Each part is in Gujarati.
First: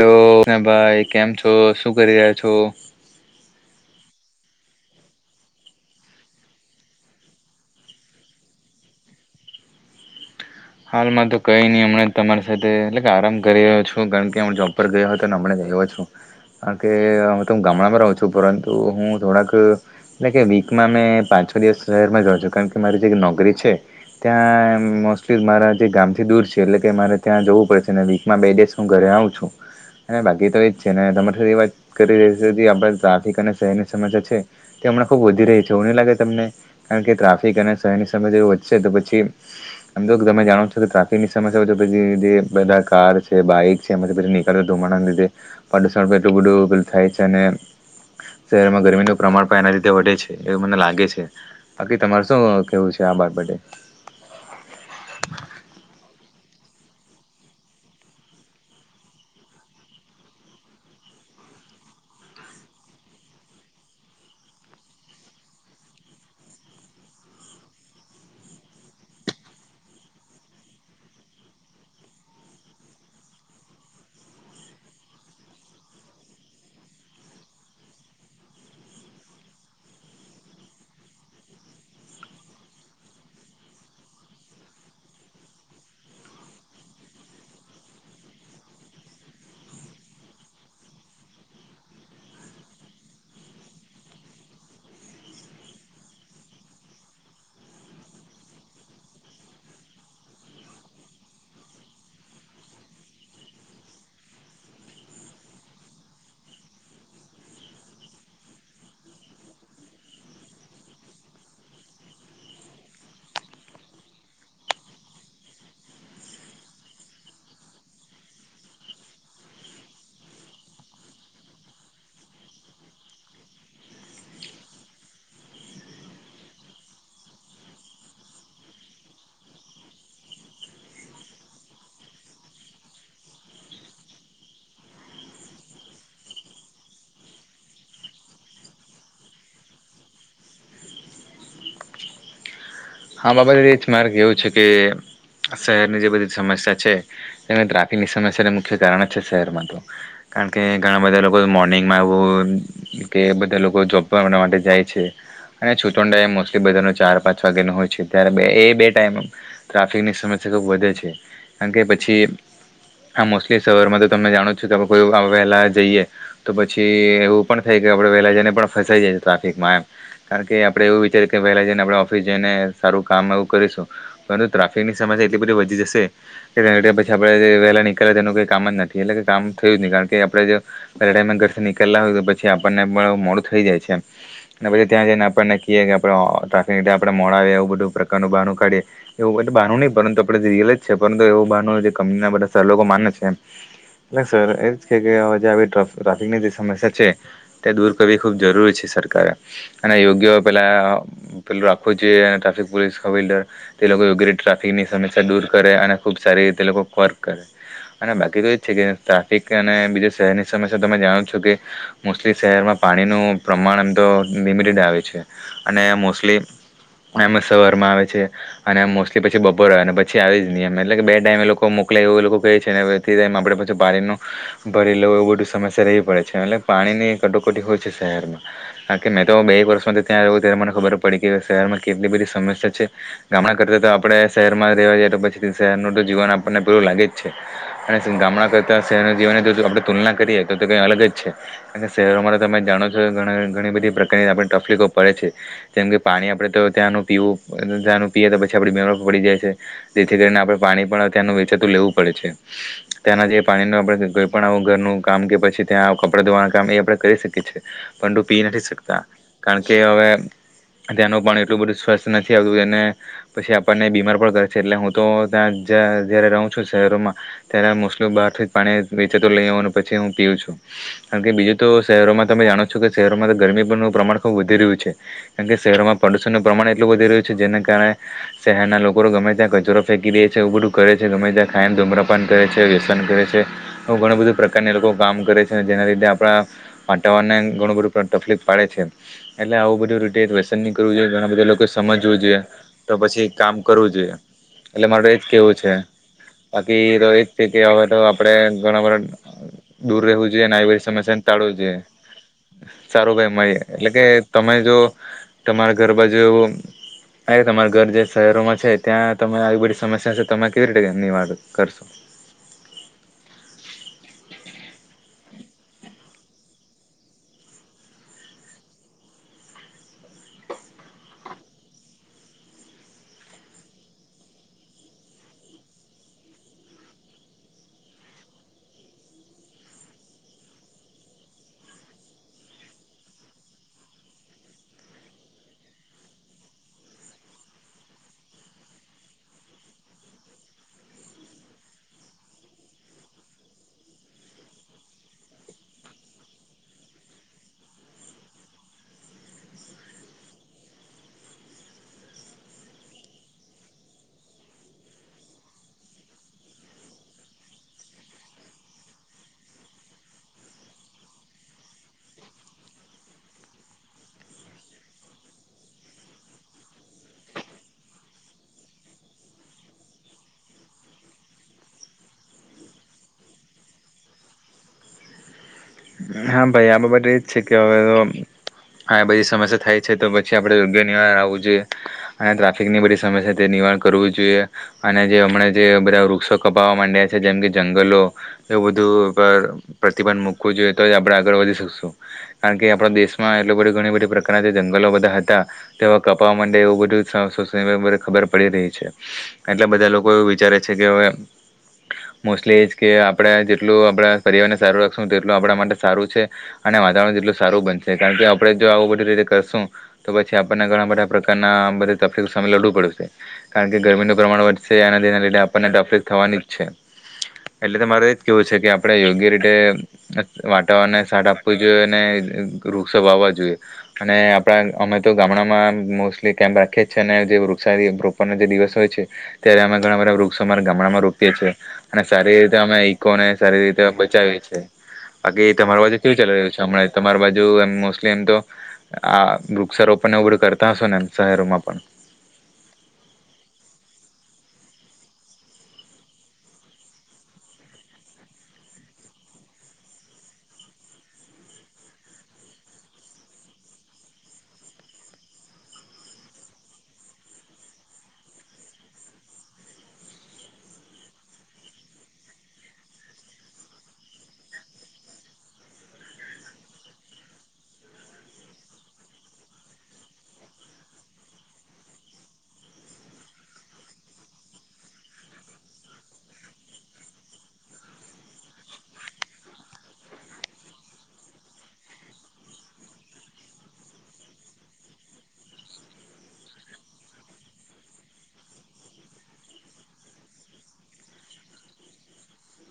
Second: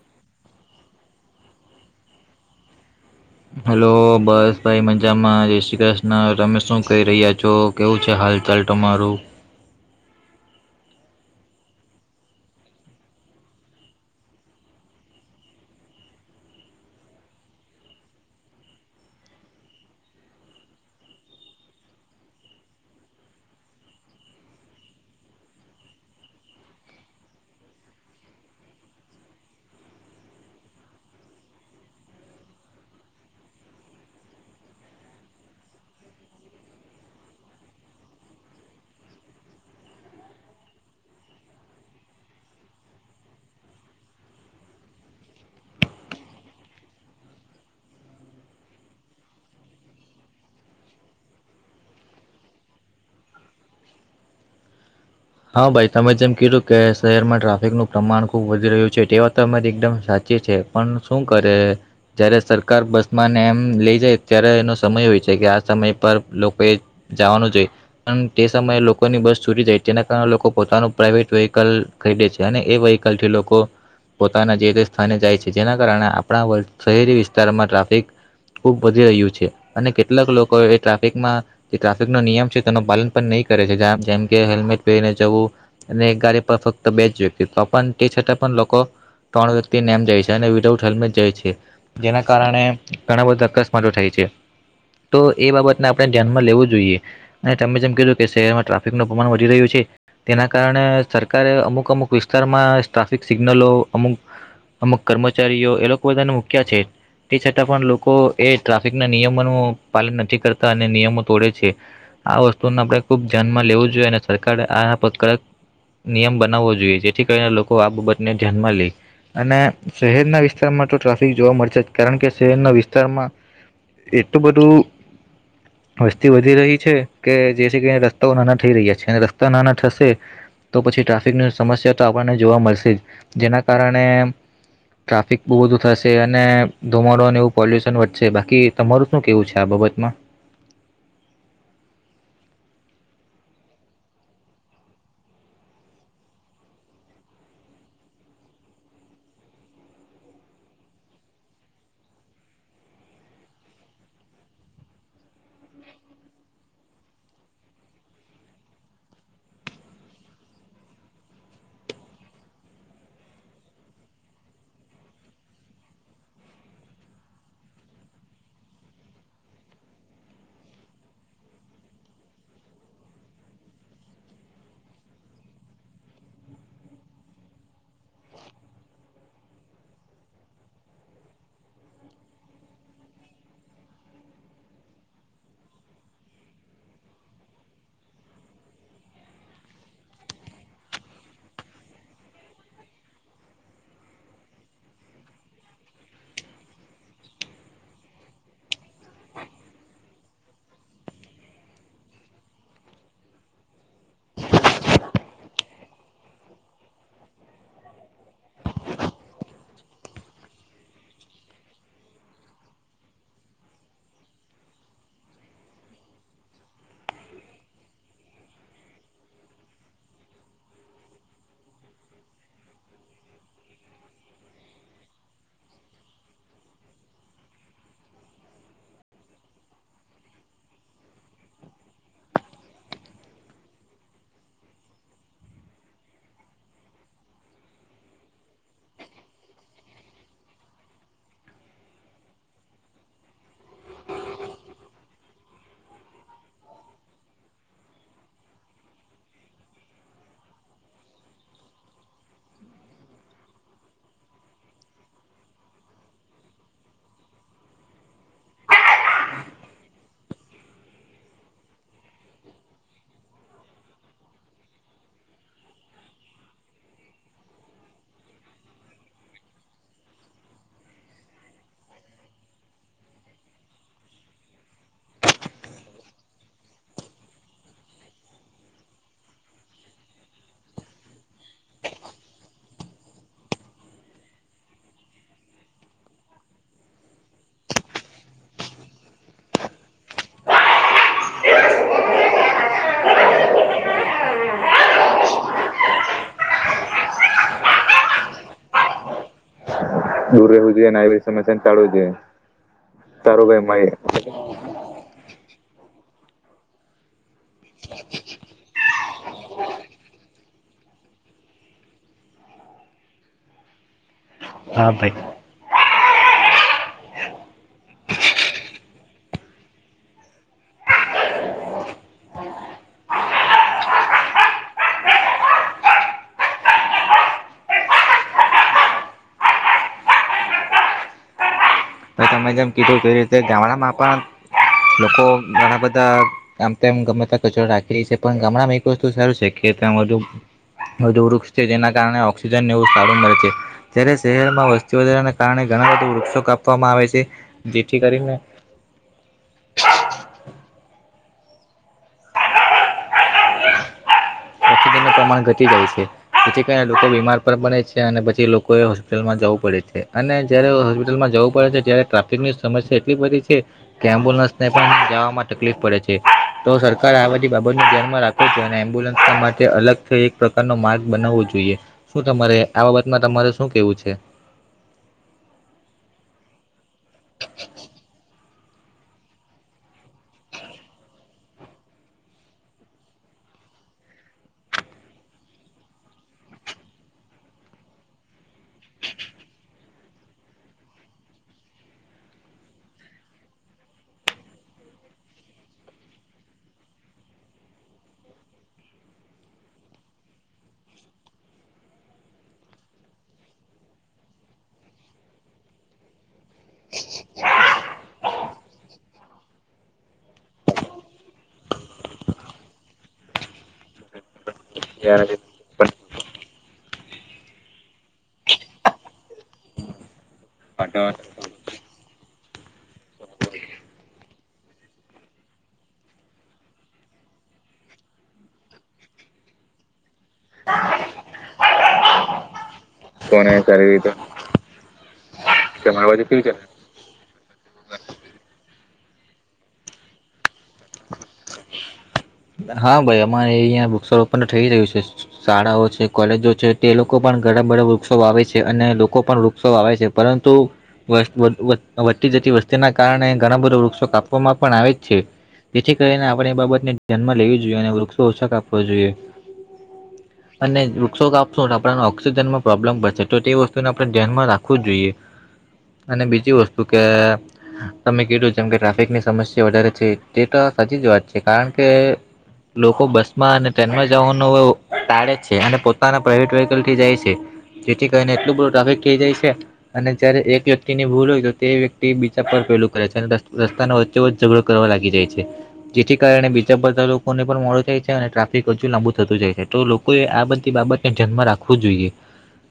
લો, હ ભાઈ કેમ છો? શું કરી રહ્યા છો? હલો, બસ ભાઈ મજામાં જય શ્રી ક્રશ્ન તમે શું કહી રહ્યા છો? કેવું છે હાલ ચાલ તમારું? હાલમાં તો કંઈ નહીં હમણાં તમારી સાથે એટલે કે આરામ કરી રહ્યો છું કારણ, કે હું જોૉબ પર ગયો હતો અને હમણાં ગ આવ્યો છું કારણ કે, હું તો હું ગામડામાં રહું છું પરંતુ હું થોડાક એટલે કે વીકમાં મેં પાંચ છો દિવસ શહેરમાં જાઉં છું કારણ કે, મારી જે નોકરી છે ત્યાં મસ્ત છે મારા જે ગામથી દૂર છે એટલે કે મારે ત્યાં જવું પડે છે અને વીકમાં બે ડેસ હું ઘરે આવું છું અને બાકી તો એ જ છે ને તમારી સાથે એ વાત કરી રહી છે જે આપણા ટ્રાફિક અને શહેરની સમસ્યા છે તે હમણાં ખૂબ વધી રહી છે એવું નહી લાગે તમને કારણ કે ટ્રાફિક અને શહેરની સમસ્યા વધશે તો પછી એમ તો તમે જાણો છો કે ટ્રાફિકની સમસ્યા હોય તો પછી જે બધા કાર છે, બાઈક છે, એમાંથી પછી નીકળ્યો ધુમાડાને લીધે પડુશણ કેટલું બઢું પેલું થાય છે, અને શહેરમાં ગરમીનું પ્રમાણ પણ એના રીતે વધે છે, એવું મને લાગે છે બાકી તમારે શું કહેવું છે આ બાબતે. હા ભાઈ તમે જેમ કીધું કે શહેરમાં ટ્રાફિકનું પ્રમાણ ખૂબ વધી રહ્યું છે તે વાત તો તમારી એકદમ સાચી છે પન શું કરે જયારે સરકાર બસમાં એમ લઇ જાય ત્યારે એનો સમય હોય છે કે આ સમય પર લોકોએ જવાનું જોઈ પણ તે સમયે લોકોની બસ છૂટી જાય જેના કારણે લોકો પોતાનું પ્રાઇવેટ વ્હીકલ ખરીદે છે અને એ વ્હીકલ થી લોકો પોતાના જે તે સ્થાને જાય છે જેના કારણે આપણા શહેરી વિસ્તારમાં ટ્રાફિક ખૂબ વધી રહ્યું છે અને કેટલાક લોકો એ ટ્રાફિકમાં જે ટ્રાફિકનો નિયમ છે તેનું પાલન પણ નહીં કરે છે જેમકે હેલ્મેટ રીને જવું અને ગાડી પર ફક્ત બે જ વ્યક્તિ તે છતાં પણ લોકો ત્રણ વ્યક્તિ નેમ જાય છે અને વિદઉટ હેલ્મેટ જાય છે જેના કારણે ઘણા બધા અકસ્માતો થાય છે તો એ બાબતને આપણે ધ્યાનમાં લેવું જોઈએ અને તમે જેમ કીધું કે શહેરમાં ટ્રાફિકનું પ્રમાણ વધી રહ્યું છે તેના કારણે સરકારે અમુક અમુક વિસ્તારમાં ટ્રાફિક સિગ્નલો અમુક અમુક કર્મચારીઓ એ લોકો બધાને મૂક્યા છે તે છતાં પણ લોકો એ ટ્રાફિકના નિયમોનું પાલન નથી કરતા અને નિયમો તોડે છે, આ વસ્તુને આપણે ખુબ ધ્યાનમાં લેવું જોઈએ અને સરકારે આના પર કડક નિયમ બનાવવો જોઈએ જેથી કરીને લોકો આ બાબતને ધ્યાનમાં લે અને શહેરના વિસ્તારમાં તો ટ્રાફિક જોવા મળશે જ કારણ કે શહેરના વિસ્તારમાં એટલું બધું વસ્તી વધી રહી છે કે, જેથી કરીને રસ્તાઓ નાના થઈ રહ્યા છે રસ્તા નાના થશે તો પછી ટ્રાફિકની સમસ્યા તો આપણને જોવા મળશે જ જેના કારણે ટ્રાફિક બહુ થશે અને ધુમાડોને એવું પોલ્યુશન વધશે બાકી તમારું શું કેવું છે આ બાબતમાં. હા બાબા દ એ જ મારે કેવું છે કે શહેરની જે બધી સમસ્યા છે તેને ટ્રાફિકની સમસ્યાને મુખ્ય કારણ જ છે શહેરમાં તો કારણ કે ઘણા બધા લોકો મોર્નિંગમાં આવું કે બધા લોકો જોબ પણ એણા માટે જાય છે અને છૂટવાન મોસ્ટલી બધાનો ચાર પાંચ વાગ્યાનો હોય છે ત્યારે બે એ બે ટાઈમ ટ્રાફિકની સમસ્યા ખૂબ વધે છે કારણ કે પછી આ મોસ્ટલી શહેરમાં તો તમને જાણું છું કે આપણે કોઈ વહેલાં જઈએ તો પછી એવું પણ થાય કે આપણે વહેલાં જઈને પણ ફસાઈ જાય છે ટ્રાફિકમાં એમ કારણ કે આપણે એવું વિચારીએ કે વહેલાં જઈને આપણે ઓફિસ જઈને સારું કામ એવું કરીશું પરંતુ ટ્રાફિકની સમસ્યા એટલી બધી વધી જશે કે પછી આપણે જે વહેલાં નીકળ્યા તેનું કંઈ કામ જ નથી એટલે કે કામ થયું જ નહીં કારણ કે આપણે જો પહેલા ટાઈમમાં ઘરથી નીકળલા હોય તો પછી આપણને પણ મોડું થઈ જાય છે અને પછી ત્યાં જઈને આપણને કહીએ કે આપણે ટ્રાફિક આપણે મોડા આવે એવું બઢુ પ્રકારનું બાનું કાઢીએ એવું બઢુ નહી પરંતુ આપડે જે રિયલ જ છે પરંતુ, એવું બાનું જે કંપનીના બધા સર લોકો માને છે એમ એ સર એજ ટ્રાફિકની જે સમસ્યા છે તે દૂર કરવી ખૂબ જરૂરી છે સરકારે, અને યોગ્ય પેલા પેલું રાખવું જોઈએ ટાફિક પોલીસ કવિલ્ડર તે લોકો યોગ્ય ટ્રાફિકની સમસ્યા દૂર કરે અને ખૂબ સારી તે લોકો કર્ક કરે અને બાકી તો એ જ છે કે ટ્રાફિક અને બીજું શહેરની સમસ્યા તમે જાણો છો કે મોસ્ટલી શહેરમાં પાણીનું પ્રમાણ એમ તો લિમિટેડ આવે છે અને મોસ્ટલી એમ શહેરમાં આવે છે અને મોસ્ટલી પછી બપોર અને પછી આવી જ નિયમ એટલે કે બે ટાઈમે એ લોકો મોકલાય એવું એ લોકો કહે છે અને તે ટાઈમ આપણે પછી પાણીનું ભરી લવું એવું બધું સમસ્યા રહેવી પડે છે એટલે પાણીની કટોકટી હોય છે શહેરમાં કારણ કે મેં તો બે એક વર્ષમાંથી ત્યાં રહું ત્યારે મને ખબર પડી કે શહેરમાં કેટલી બધી સમસ્યા છે ગામડા કરતાં તો આપણે શહેરમાં જ રહેવા જઈએ તો પછી શહેરનું તો જીવન આપણને પેલું લાગે જ છે, અને ગામડા કરતાં શહેરનું જીવનને જો આપણે તુલના કરીએ તો તો કઈ અલગ જ છે, કારણ કે શહેરોમાં તો તમે જાણો છો ઘણી બધી પ્રકારની આપણે તકલીફો પડે છે, જેમ કે પાણી આપણે તો ત્યાંનું પીવું તંનું પીએ તો પછી આપણી બીમાર પડી જાય છે જેથી કરીને આપણે પાણી પણ ત્યાંનું વેચાતું લેવું પડે છે, ત્યાંના જે પાણીનું આપણે કોઈ પણણ આવું ઘરનું કામ કે પછી ત્યાં કપડાં ધોવાનું કામ એ આપણે કરી શકીએ છીએ પણ તું પી નથી શકતા, કારણ કે હવે તયાંનું પણ એટલું બધું સ્વસ્થ નથી આવતું અને પછી આપણને બીમાર પણ કરે છે એટલે હું તો ત્યાં જ્યાં જ્યારે રહું છું શહેરોમાં ત્યારે મોસ્ટલી બહારથી જ પાણી વેચેતો લઈ આવઉં અને પછી હું પીઉું છું કારણ કે બીજું તો શહેરોમાં તમે જાણો છો કે શહેરોમાં તો ગરમીનું પ્રમાણ ખૂબ વધી રહ્યું છે કારણ કે શહેરોમાં પ્રદુષણનું પ્રમાણે એટલું વધી રહ્યું છે જેના કારણે શહેરના લોકો ગમે ત્યાં કચરો ફેંકી દે છે એવું બધું કરે છે ગમે ત્યાં ખાયમ ધૂમ્રપાન કરે છે વ્યસન કરે છે ઘણું બધું પ્રકારના લોકો કામ કરે છે જેના લીધે આપણા વાતાવરણને ઘણું બધું તકલીફ પાડે છે એટલે આવું બધું રીતે વ્યસન કરવું જોઈએ ઘણા બધા લોકો કોઈ સમજવું જોઈએ તો પછી કામ કરવું જોઈએ એટલે મારે એ જ કેહેવું છે બાકી તો એ જ છે કે હવે તો આપણે ઘણા બધા દૂર રહેવું જોઈએ, આવી બધી સમસ્યા ને ટાળવ જોઈએ સારો ભાઈ તારું મળય મારી એટલે કે તમે જો તમારે ગરબ જોઓ. અ તમાર ઘર જે શહેરોમાં છે ત્યાં તમે આવી બધી સમસ્યા છે તમે કેવી રીતે નિવાર કરશો? હા ભાઈ. હ તમે જેમ કીધું તે રીતે ગામડામાં પણ લોકો ઘણા બધા ગમ તેમ ગમેતા કચરો રાખી છે પણ ગામડામાં એક વસ્તુ સારું છે કે વધુ વધુ વૃક્ષ છે જેના કારણે ઓક્સિજનને એવું સારું મળે છે, ત્યારે શહેરમાં વસ્તી વધારાને કારણે ઘણા બધા વૃક્ષો કાપવામાં આવે છે. તે જેથી કરી કરીને. ઓક્સિજનનું પ્રમાણ ઘટી જાય છે જેથી કરીને લોકો બીમાર પણ પડ છે અને પછી લોકોએ હોસ્પિટલમાં જવું પડે છે અને જ્યારે હોસ્પિટલમાં જવું પડે છે ત્યારે ટ્રાફિકની સમસ્યા એટલી બધી છે કે એમ્બ્યુલન્સને પણ જવામાં તકલીફ પડે છે તો સરકાર આ બધી બાબતને ધ્યાનમાં રાખો છે અને એમ્બ્યુલન્સના માટે અલગ એક પ્રકારનો માર્ગ બનાવવો જોઈએ, શું તમારે આ બાબતમાં તમારે શું કેવું છે. હા ભાઈ આ બાબત એ જ છે કે હવે આ બધી સમસ્યા થાય છે તો પછી આપણે યોગ્ય નિવારણ આવવું જોઈએ અને ટ્રાફિકની બધી સમસ્યા તે નિવારણ કરવું જોઈએ અને જે હમણાં જે બધા વૃક્ષો કપાવવા માંડ્યા છે જેમ કે જંગલો એવું બધું પર પ્રતિબંધ મૂકવું જોઈએ. તો આપણે આગળ વધી શકશું કારણ કે આપણા દેશમાં એટલ બધ ઘણી બધી પ્રકારના જે જંગલો બધા હતા, તેવા કપાવા માટે એવું બધું ખબર પડી રહી છે એટલા બધા લોકો એવું વિચારે છે કે હવે મોસ્ટલી એ જ કે આપણે જેટલું આપણા પરિવારને સારું રાખશું તેટલું આપણા માટે સારું છે અને વાતાવરણ જેટલું સારું બનશે કારણ કે આપડે જો આવું બધી રીતે કરશું તો પછી આપણને ઘણા બધા પ્રકારના આ બધ તકલીફ સામે લડવું પડ્યુંશે કારણ કે ગરમીનું પ્રમાણ વધશે અનેના તેના લીધે આપણને તફલીફ થવાની જ છે. એટલે તો મારે એજ કેહેવું છે કે આપડે યોગ્ય રીતે અ વાતાવરણને સાટ આપવું જોઈએ અને વૃક્ષો વાવવા જોઈએ અને આપડા અમે તો ગામડામાં મોસ્ટલી કેમ્પ રાખીએ છીએ અને જે વૃક્ષ રોપવાનો જે દિવસ હોય છે ત્યારે અમે ઘણા બધા વૃક્ષો અમારા ગામડામાં રોપીએ છીએ અને સારી રીતે અમે કોને સારી રીતે બચાવીએ છે. આગે તમારું બાજે તમારી કેવું બાજુ ચલી રહ્યું છે ચાલે હમણા તમાર બાજ જો એમ મોસ્ટલી એમ તો આ વૃક્ષારોપણ ને આવું બધું કરતા હશો ને એમ શહેરોમાં પણ? હા, ભાઈ અમારે અહીંયા વૃક્ષારોપણ થઈ રહ્યું છે. શાળાઓ છે, કોલેજો છે તે લોકો પણ ઘણા બધા વૃક્ષો આવે છે અને લોકો પણ વૃક્ષો આવે છે પરંતુ વસ વધ વધતી જતી વસ્તીના કારણે ઘણા બધા વૃક્ષો કાપવામાં પણ આવે જ છે જેથી કરીને આપડે એ બાબતને જન્મ લેવી જોઈએ અને વૃક્ષો ઓછા કાપવો જોઈએ. અને વૃક્ષો કાપશું આપણને ઓક્સિજનમાં પ્રોબ્લેમ પડશે તો તે વસ્તુને આપડે ધ્યાનમાં રાખવું જ જોઈએ અને બીજી વસ્તુ કે તમે કીધું જેમ કે ટ્રાફિકની સમસ્યા વધારે છે તે તો સાચી જ વાત છે કારણ કે લોકો બસમાં અને ટ્રેનમાં જવાનું ટાળે છે અને પોતાના પ્રઇવેટ વ્હકલ થી જાય છે જેથી કરીને એટલું બું ટ્રાફિક થઈ જાય છે અને જયારે એક વ્યક્તિની ભૂલ હોય તો તે વ્યક્તિ બીજા પર પેલું કરે છે અને રસ્તાનો વચ્ચે વચચ ઝઘડો કરવા લાગી જાય છે જેથી કારણે બીજા બધાં લોક ફોને પણ મોડો થાય છે અને ટ્રાફિક હજુ લાંબુ થતું જાય છે. તો લોકોએ આ બધી બાબતને ધ્યાનમાં રાખવું જોઈએ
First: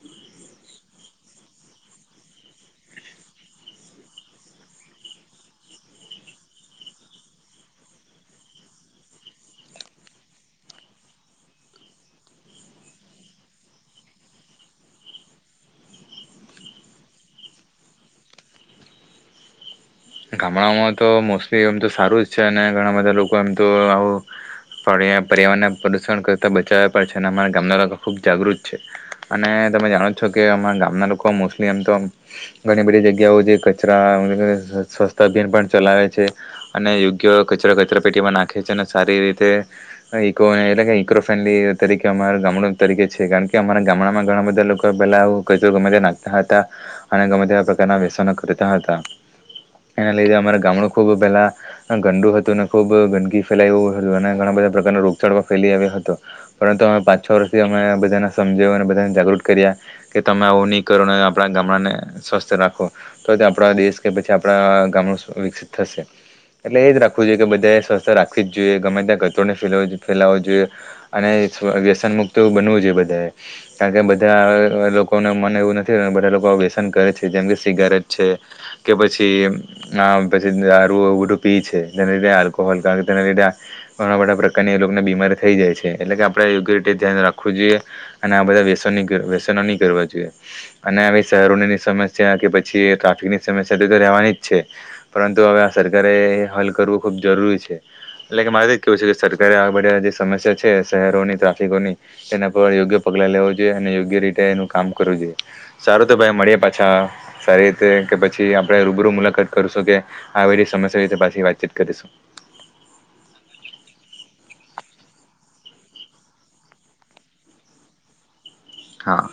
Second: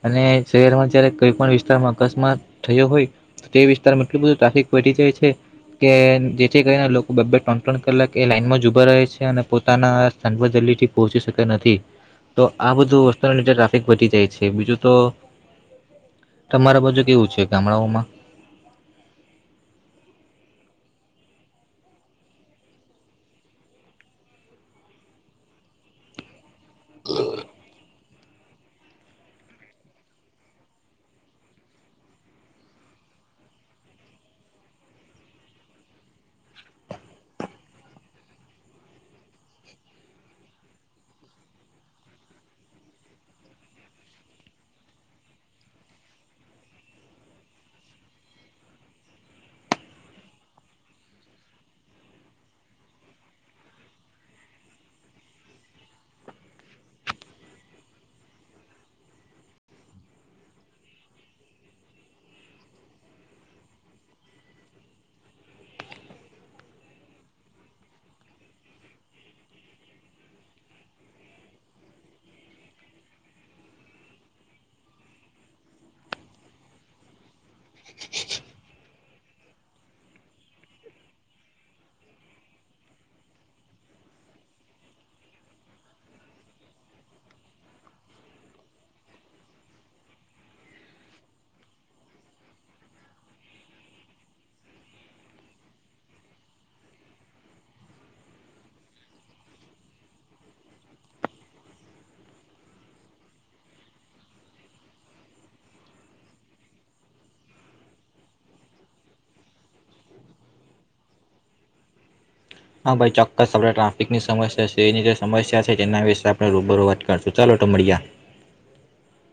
અને શહેરમાં જયારે કઈ પણ વિસ્તારમાં અકસ્માત થયો હોય તો તે વિસ્તારમાં એટલું બધું ટ્રાફિક ઘટી જાય છે કે જેથી કરીને લોકો બે બે ત્રણ ત્રણ કલાક એ લાઈનમાં જ ઊભા રહે છે અને પોતાના સાવા જલ્દીથી પહોંચી શક નથી તો આ બધું વસ્તુને લીધે ટ્રાફિક વધી જાય છે બીજું તો તમારા બાજુ કેવું છે ગામડાઓમાં? ગામડાઓમાં તો મોસ્ટલી એમ તો સારું જ છે અને ઘણા બધા લોકો એમ તો આવું પર્યા પર્યાવરણને પ્રદુષણ કર તા બચાવા પાછા ને અમારા ગામના લોકો ખૂબ જાગૃત છે અને તમે જાણો છો કે અમારા ગામના લોકો મોસ્ટલી એમ તો ઘણી બધી જગ્યાઓ જે કચરા એ એ સ્વસ થા અભિયાન પણ ચલાવે છે. અને યોગ્ય કચરો કચરા પેટીમાં નાખે છે અને સારી રીતે ઇકો એટલે કે ઇકો ફ્રેન્ડલી તરીકે અમારા ગામડું તરીકે છે કારણ કે અમારા ગામડામાં ઘણા બધા લોકો પહેલાં કચરો ગમેતે નાખતા હતા અને ગમેત આ પ્રકારનાં વ્યસનો કરતા હતા એના લીધે અમારા ગામડું ખૂબ પહેલાં ગંદુ હતું અને ખૂબ ગંદકી ફેલાયું હતું અને ઘણા બધા પ્રકારનો રોગચાળો ફેલી આવ્યો હતો પરંતુ અમે પાંચ છ વર્ષથી અમે બધાને સમજ્યો અને બધાને જાગૃત કર્યા કે તમે આવું નહીં કરો આપડા ગામડાને સ્વસ્થ રાખો તો તે આપડા દેશ કે પછી આપડા ગામડું વિકસિત થશે એટલે એ જ રાખવું જોઈએ કે બધાએ સ્વસ્થ રાખવી જ જોઈએ ગમે ત્યાં ગતરને ફેલાવવો જોઈએ અને વ્યસન મુક્ત બનવું જોઈએ બધાએ કારણ કે બધા લોકોને મને એવું નથી બધા લોકો વ્યસન કરે છે જેમ કે સિગારેટ છે કે પછી પછી પછી દારું બધું પી છે જેના લીધે આલ્કોહોલ ક તેના લીધે ઘણા બધા પ્રકારની એ લોકોને બીમારી થઈ જાય છે એટલે કે આપડે યુગ્યિટી ધ્યાન રાખવું જોઈએ અને આ બધા વ્યસ વ્યસનો નહીં કરવા જોઈએ અને આવી શહેરોની ની સમસ્યા કે પછી ટ્રાફિકની સમસ્યા રવાની જ છે પરંતુ હવે આ સરકારે હલ કરવું ખૂબ જરૂરી છે એટલે કે મારે જ કેવું છે કે સરકારે આ બધ જે સમસ્યા છે શહેરોની ટ્રાફિકોની એના પર યોગ્ય પગલા લેવો જોઈએ અને યોગ્ય રીતે એનું કામ કરવું જોઈએ સારું તો ભાઈ મળી પાછા સારી રીતે કે પછ છી આપડે રૂબરૂ મુલાકાત કરશું કે આ બધી સમસ્યા વિશે પાછી વાતચીત કરીશું. હા, ભાઈ ચોક્કસ આપણે ટ્રાફિકની સમસ્યા છે એની જે સમસ્યા છે તેના વિશે આપડે રૂબરૂ વાત કરશું ચાલો તો મળીયા. હા.